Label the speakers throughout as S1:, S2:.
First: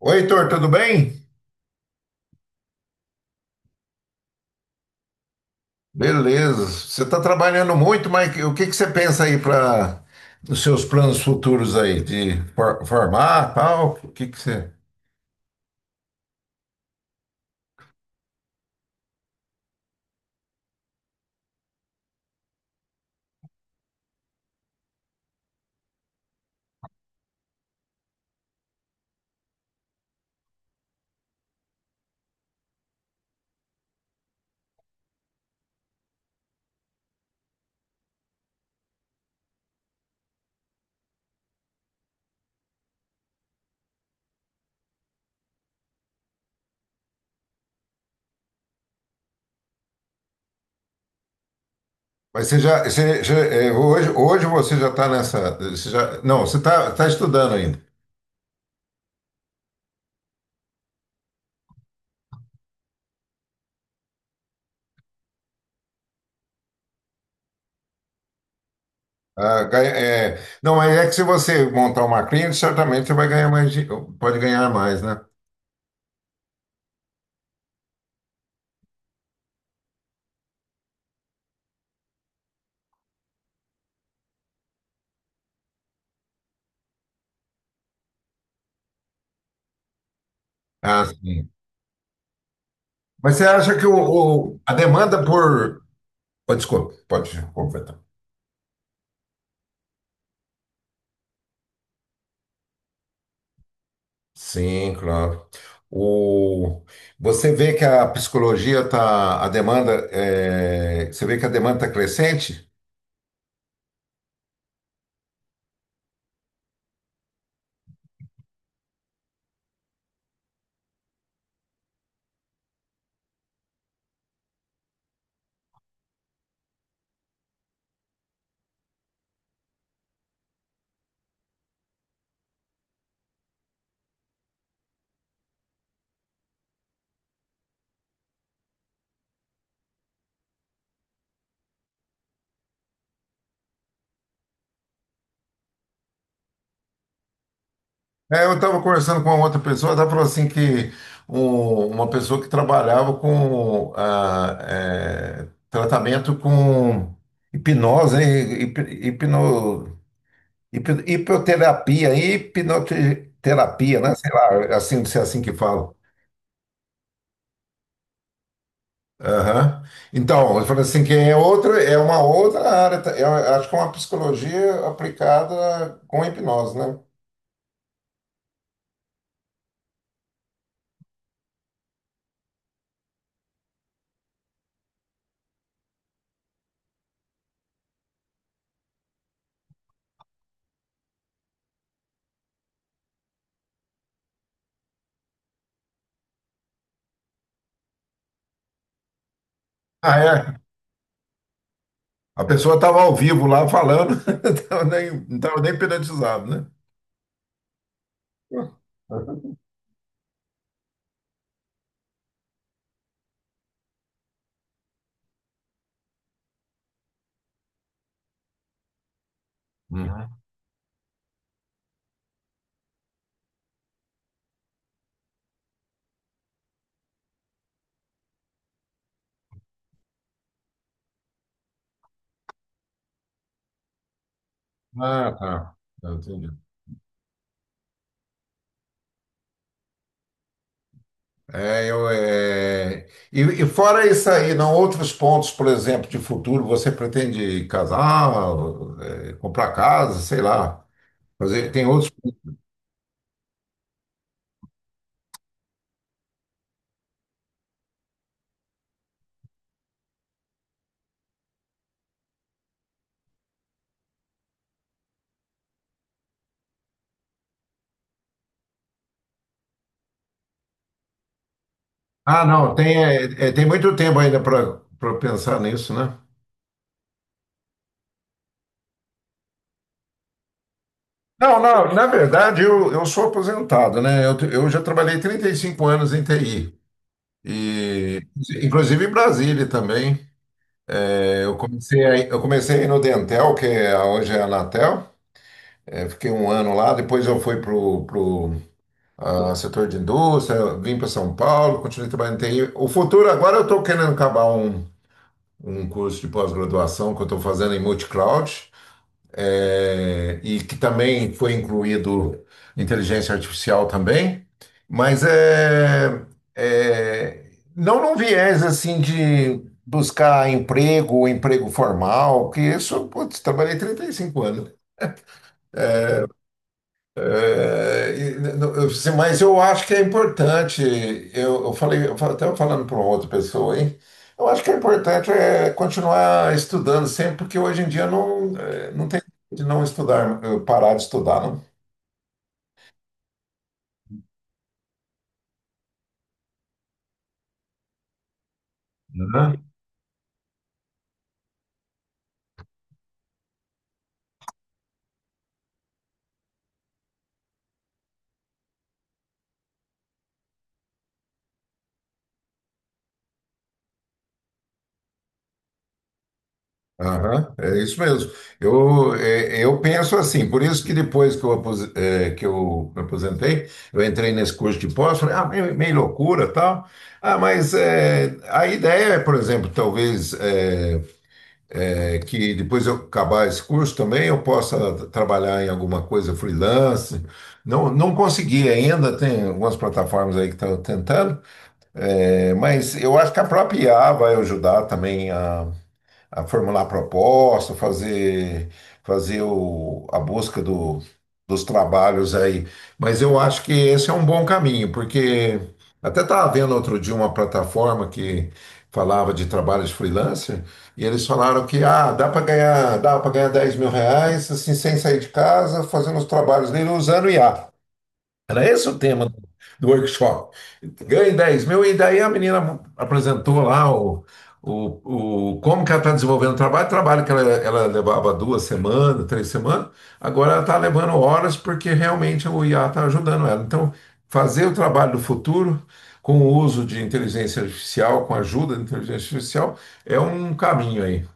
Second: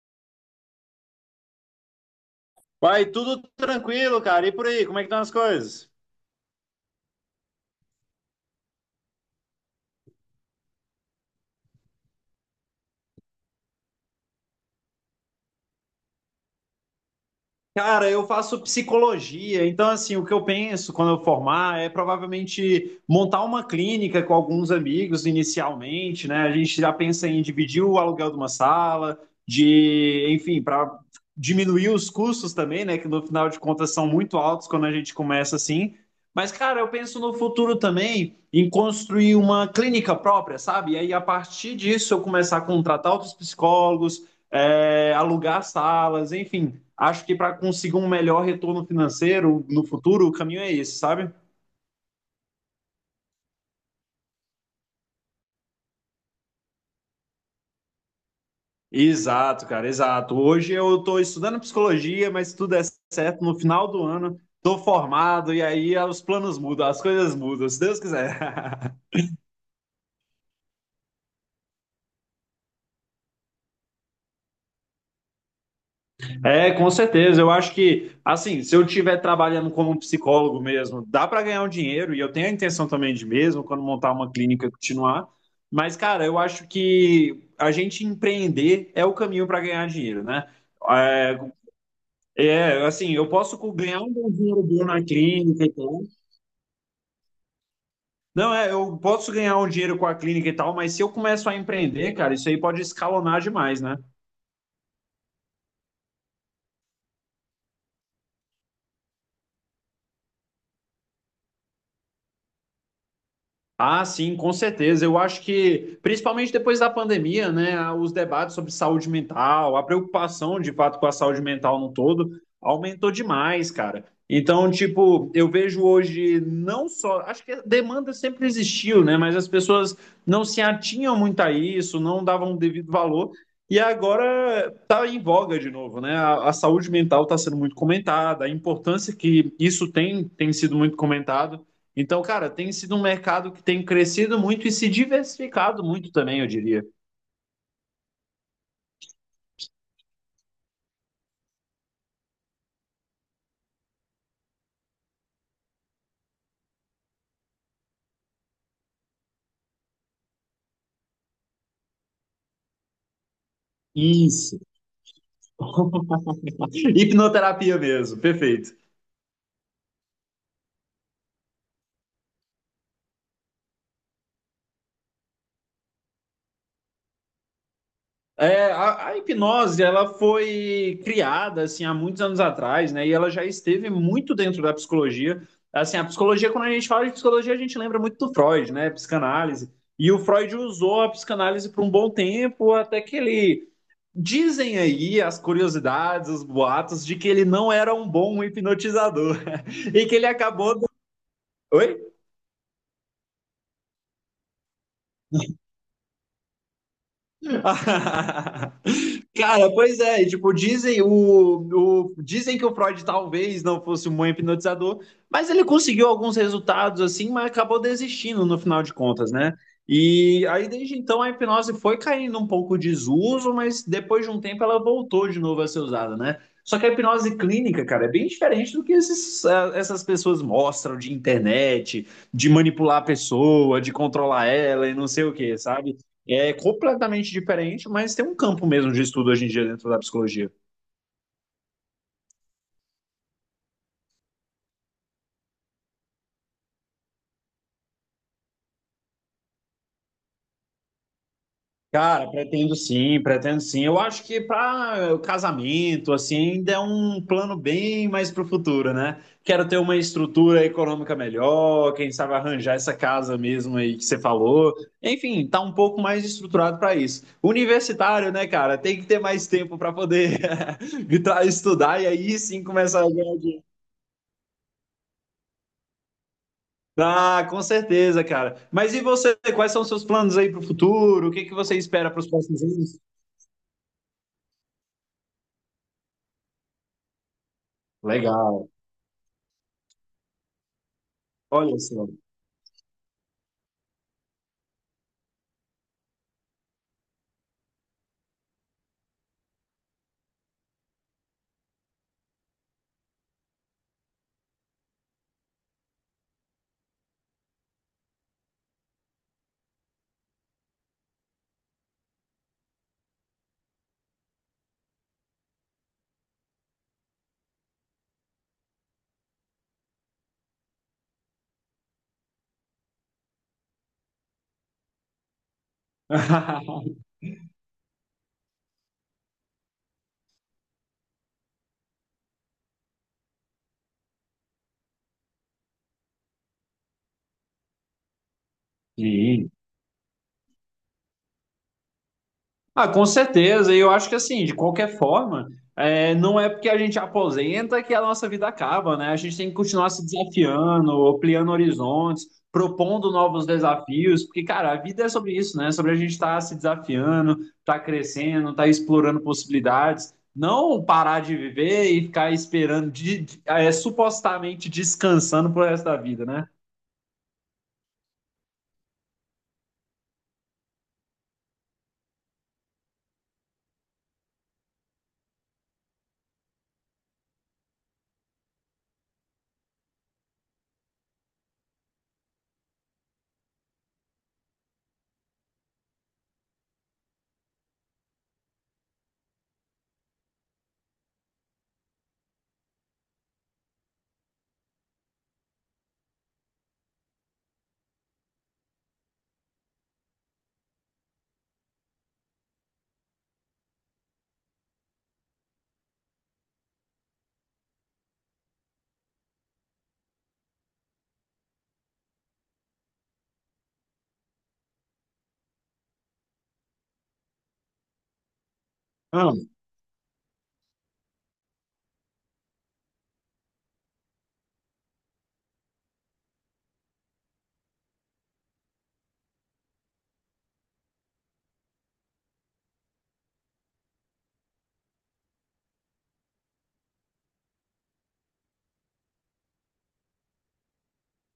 S1: Oi, Heitor, tudo bem?
S2: Vai, tudo tranquilo, cara. E por aí, como é que estão as coisas?
S1: Beleza. Você está trabalhando muito, mas o que que você pensa aí para os seus planos futuros aí de formar, tal? O que que você?
S2: Cara, eu faço psicologia, então assim, o que eu penso quando eu formar é provavelmente montar uma clínica com alguns amigos inicialmente, né? A gente já pensa em dividir o aluguel de uma sala, de, enfim, para diminuir os custos também, né? Que no final de contas são muito altos quando a gente começa assim. Mas, cara, eu penso no futuro também em construir uma clínica própria, sabe? E aí, a partir disso, eu começar a contratar outros psicólogos, alugar salas, enfim, acho que para conseguir um melhor retorno financeiro no futuro, o caminho é esse, sabe?
S1: Mas hoje, você já está nessa, você já, não, você está estudando ainda.
S2: Exato, cara, exato. Hoje eu estou estudando psicologia, mas se tudo é certo, no final do ano estou formado e aí os planos mudam, as coisas mudam, se Deus quiser.
S1: Não, mas é que se você montar uma clínica, certamente você vai ganhar mais, pode ganhar mais, né?
S2: É, com certeza. Eu acho que, assim, se eu estiver trabalhando como um psicólogo mesmo, dá para ganhar um dinheiro e eu tenho a intenção também de mesmo, quando montar uma clínica, continuar. Mas, cara, eu acho que a gente empreender é o caminho para ganhar dinheiro, né?
S1: Ah,
S2: É,
S1: sim.
S2: É, assim,
S1: Mas você acha que
S2: ganhar um bom dinheiro
S1: a
S2: bom na
S1: demanda
S2: clínica e
S1: por,
S2: tal.
S1: oh, desculpa, pode completar.
S2: Não, é, eu posso ganhar um dinheiro com a clínica e tal, mas se eu começo a empreender, cara, isso aí pode escalonar demais, né?
S1: Sim, claro. O... Você vê que a psicologia tá, a demanda, você vê que a demanda está crescente?
S2: Ah, sim, com certeza. Eu acho que, principalmente depois da pandemia, né, os debates sobre saúde mental, a preocupação de fato com a saúde mental no todo, aumentou demais, cara. Então, tipo, eu vejo hoje não só. Acho que a demanda sempre existiu, né, mas as pessoas não se atinham muito a isso, não davam o devido valor. E agora tá em voga de novo, né? A saúde mental está sendo muito comentada, a importância que isso tem, tem sido muito comentado. Então, cara, tem sido um mercado que tem crescido muito e se diversificado muito também, eu diria.
S1: Eu estava conversando com uma outra pessoa, ela falou assim que uma pessoa que trabalhava com tratamento com hipnose, né? Hip, hipno, hipnoterapia, né? Sei lá,
S2: Isso.
S1: é assim, se é assim que fala.
S2: Hipnoterapia mesmo, perfeito.
S1: Aham. Então, ele falou assim que é uma outra área, tá? Eu acho que é uma psicologia aplicada com hipnose, né?
S2: É, a hipnose, ela foi criada, assim, há muitos anos atrás, né? E ela já esteve muito dentro da psicologia. Assim, a psicologia, quando a gente fala de psicologia, a gente lembra muito do Freud, né? Psicanálise. E o Freud usou a psicanálise por um bom tempo, até que ele... Dizem aí as curiosidades, os boatos de que ele não era um bom hipnotizador e que
S1: Ah,
S2: ele
S1: é.
S2: acabou. Do... Oi?
S1: A pessoa estava ao vivo lá falando, tava nem, não estava nem hipnotizado, né?
S2: Cara, pois é, e, tipo, dizem que o Freud talvez não fosse um bom hipnotizador, mas ele conseguiu alguns resultados assim, mas acabou desistindo no final de contas, né?
S1: Uhum.
S2: E aí desde então a hipnose foi caindo um pouco de desuso, mas depois de um tempo ela voltou de novo a ser usada, né? Só que a hipnose clínica, cara, é bem diferente do que esses, essas pessoas mostram de internet, de manipular a pessoa, de controlar ela e não sei
S1: Ah,
S2: o quê,
S1: tá.
S2: sabe?
S1: Eu entendi.
S2: É completamente diferente, mas tem um campo mesmo de estudo hoje em dia dentro da psicologia.
S1: E fora isso aí, não, outros pontos, por exemplo, de futuro, você pretende casar, comprar casa, sei lá. Fazer, tem outros.
S2: Cara, pretendo sim, pretendo sim. Eu acho que para o casamento, assim, ainda é um plano bem mais para o futuro, né? Quero ter uma estrutura econômica melhor, quem sabe arranjar essa casa mesmo aí que você falou. Enfim, tá um pouco mais estruturado para isso. Universitário, né, cara? Tem que ter mais tempo para poder estudar e aí
S1: Ah,
S2: sim
S1: não, tem,
S2: começar a ganhar.
S1: é, é, tem muito tempo ainda para pensar nisso, né?
S2: Ah, com certeza, cara. Mas e você? Quais são os seus planos aí para o futuro? O que que
S1: Não,
S2: você
S1: não, na
S2: espera para os
S1: verdade
S2: próximos
S1: eu,
S2: anos?
S1: eu sou aposentado, né? Eu já trabalhei 35 anos em TI, e,
S2: Legal.
S1: inclusive em Brasília também. Eu
S2: Olha
S1: comecei,
S2: só.
S1: aí no Dentel, hoje é a Anatel. Fiquei um ano lá, depois eu fui para o setor de indústria, vim para São Paulo, continuei trabalhando em TI. O futuro, agora eu estou querendo acabar um curso de pós-graduação que eu estou fazendo em multi-cloud. E que também foi incluído inteligência artificial também, mas é, não num viés assim de buscar emprego formal, que isso, putz, trabalhei 35 anos. Eu disse, mas eu acho que é importante, eu falei, estava falando para outra pessoa, hein, eu acho que é importante é continuar estudando sempre, porque hoje em dia não, não tem
S2: Sim.
S1: de não estudar, parar de estudar, não.
S2: Ah, com certeza. E eu acho que assim, de qualquer forma, é, não é porque a gente aposenta que a nossa vida acaba, né? A gente tem que
S1: Aham,
S2: continuar se desafiando, ampliando horizontes, propondo novos desafios, porque, cara, a vida é sobre isso, né? É sobre a gente estar se desafiando, estar crescendo, estar explorando possibilidades. Não parar de viver e ficar esperando, supostamente descansando pro resto da vida, né?
S1: aham, é isso mesmo. Eu penso assim, por isso que depois que que eu me aposentei, eu entrei nesse curso de pós, falei, ah, meio loucura tal. Ah, mas a ideia é, por exemplo, talvez é que depois eu acabar esse curso também eu possa trabalhar em alguma coisa freelance. Não, não consegui ainda, tem algumas plataformas aí que estão tentando, mas eu acho que a própria IA vai ajudar também a formular proposta, fazer a busca dos trabalhos aí. Mas eu acho que esse é um bom caminho, porque até estava vendo outro dia uma plataforma que falava de trabalho de freelancer, e eles falaram que dá para ganhar R$ 10.000 assim, sem sair de casa, fazendo os trabalhos dele usando IA. Era esse o tema do workshop. Ganhe 10 mil, e daí a menina apresentou lá como que ela está desenvolvendo o trabalho. Trabalho que ela levava 2 semanas, 3 semanas, agora ela está levando horas porque realmente o IA está ajudando ela. Então, fazer o trabalho do futuro com o uso de inteligência artificial, com a ajuda da inteligência artificial, é um caminho aí.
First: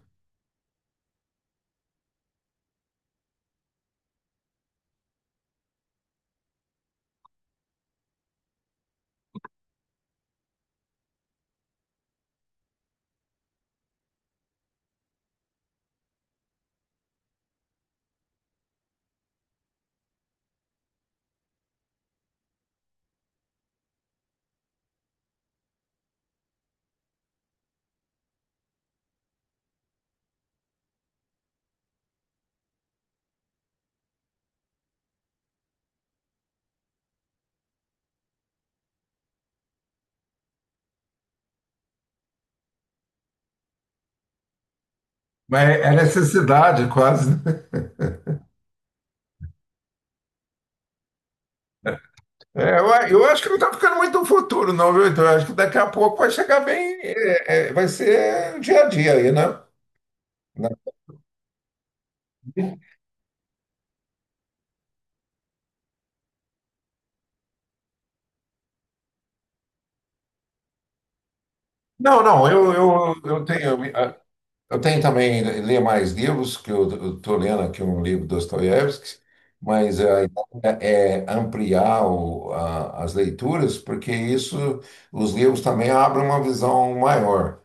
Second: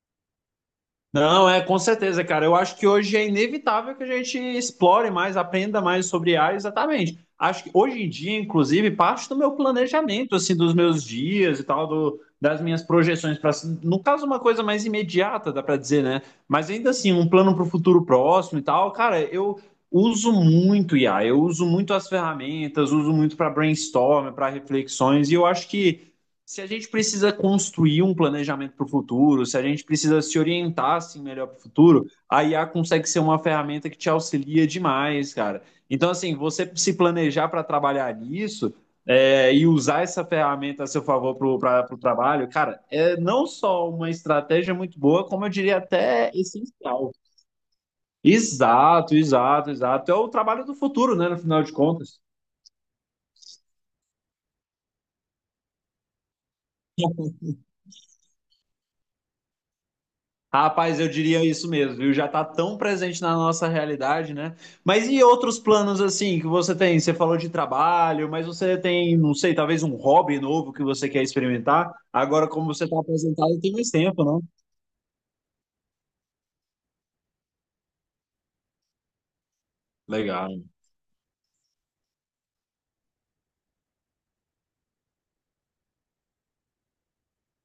S2: Não, é com certeza, cara. Eu acho que hoje é inevitável que a gente explore mais, aprenda mais sobre IA, exatamente. Acho que hoje em dia, inclusive, parte do meu planejamento, assim, dos meus dias e tal, das minhas projeções para, no caso, uma coisa mais imediata, dá para dizer, né? Mas ainda assim, um plano para o futuro próximo e tal, cara, eu uso muito IA, eu uso muito as ferramentas, uso muito para brainstorm, para reflexões, e eu acho que se a gente precisa construir um planejamento para o futuro, se a gente precisa se orientar assim, melhor para o futuro, a IA consegue ser uma ferramenta que te auxilia demais, cara. Então, assim, você se planejar para trabalhar nisso, e usar essa ferramenta a seu favor para o trabalho, cara, é não só uma estratégia muito boa, como eu
S1: Mas
S2: diria
S1: é
S2: até
S1: necessidade
S2: essencial.
S1: quase.
S2: Exato, exato, exato. É o trabalho do futuro, né, no final de contas.
S1: Eu acho que não está ficando muito no futuro, não, viu? Então, eu acho que daqui a pouco vai chegar bem, vai ser o dia a dia aí, né? Na-
S2: Rapaz, eu diria isso mesmo, viu? Já tá tão presente na nossa realidade, né? Mas e outros planos assim que você tem? Você falou de trabalho, mas você tem, não sei, talvez um hobby novo que você quer experimentar?
S1: Não,
S2: Agora,
S1: não,
S2: como
S1: eu,
S2: você tá
S1: eu, eu
S2: apresentado tem
S1: tenho,
S2: mais tempo, não?
S1: eu tenho também ler mais livros, que eu estou lendo aqui um livro do Dostoiévski, mas a
S2: Legal.
S1: ideia é ampliar as leituras, porque isso, os livros também abrem uma visão maior.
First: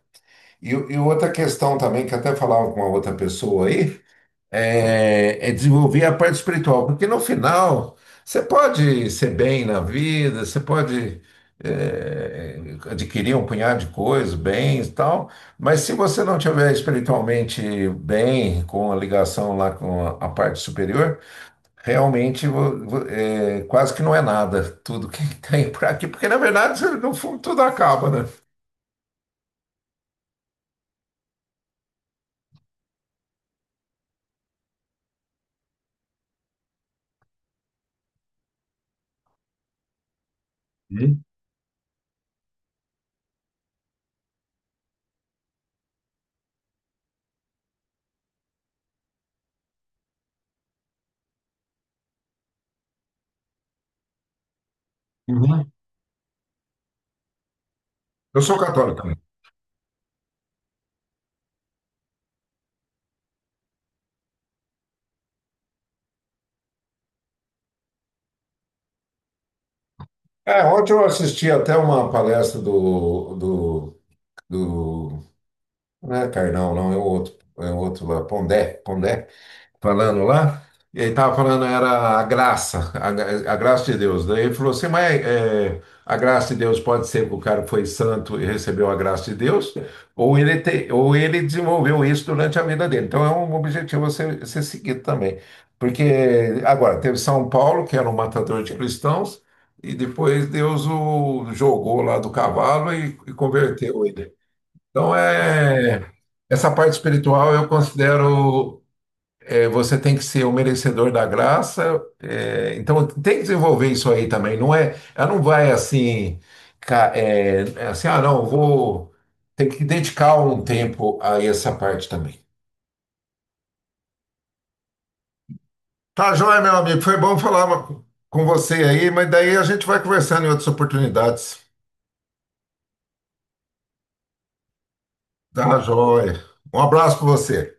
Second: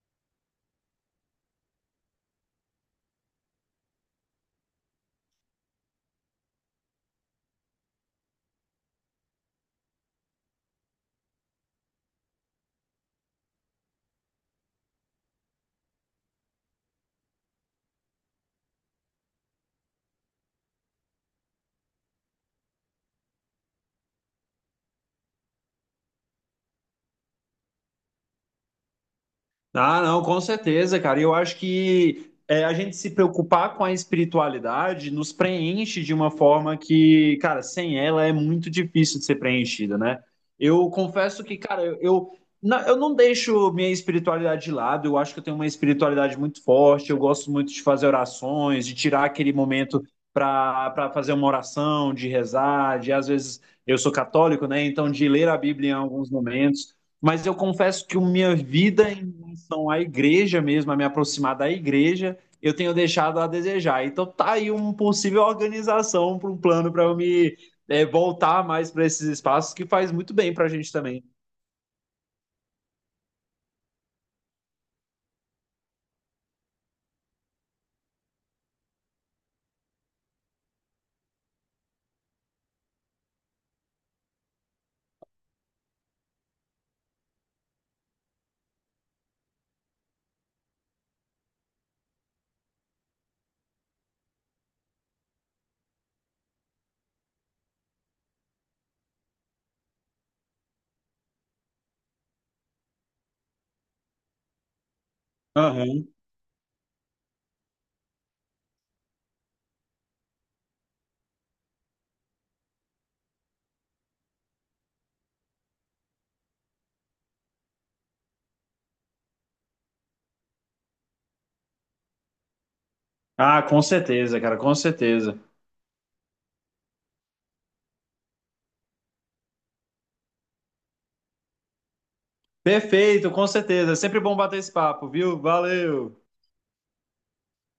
S1: E outra questão também, que até falava com uma outra pessoa aí, desenvolver a parte espiritual, porque no final você pode ser bem na vida, você pode é, adquirir um punhado de coisas, bens e tal, mas se você não tiver espiritualmente bem, com a ligação lá com a parte superior, realmente quase que não é nada tudo que tem por aqui, porque na verdade no fundo tudo acaba, né?
S2: Ah, não, com certeza, cara. E eu acho que é, a gente se preocupar com a espiritualidade nos preenche de uma forma que, cara, sem ela é muito difícil de ser preenchida, né? Eu
S1: Uhum.
S2: confesso que, cara, eu não deixo minha espiritualidade de lado. Eu acho que eu tenho uma espiritualidade muito forte. Eu gosto muito de fazer orações, de tirar aquele momento para fazer uma oração, de rezar, de às vezes eu sou católico, né? Então de ler a
S1: Uhum.
S2: Bíblia em alguns momentos, mas eu confesso que a
S1: Eu
S2: minha
S1: sou católico
S2: vida
S1: também.
S2: em relação à igreja mesmo, a me aproximar da igreja, eu tenho deixado a desejar. Então tá aí uma possível organização para um plano para eu me, voltar mais para esses espaços que faz muito bem para a gente
S1: Ontem eu
S2: também.
S1: assisti até uma palestra do. Não é Carnal, não, é o outro lá, Pondé, falando lá. E ele estava falando, era a graça de Deus. Daí ele falou assim, mas a graça de Deus pode ser que o cara foi santo e recebeu a graça de Deus, ou ele desenvolveu isso durante a vida dele. Então é um objetivo a ser seguido também. Porque agora teve São Paulo, que era um matador de cristãos, e depois Deus o jogou lá do cavalo e converteu ele. Então,
S2: Aham.
S1: essa parte espiritual eu considero, você tem que ser o merecedor da graça, então tem que desenvolver isso aí também, não é, ela não vai assim, assim, não, vou, tem que dedicar um tempo a essa parte também.
S2: Ah, com certeza, cara, com certeza.
S1: Tá, joia, meu amigo, foi bom falar com você aí, mas daí a gente vai conversando em outras oportunidades.
S2: Perfeito, com certeza. É sempre bom bater esse papo, viu?
S1: Tá,
S2: Valeu!
S1: joia. Um abraço para você.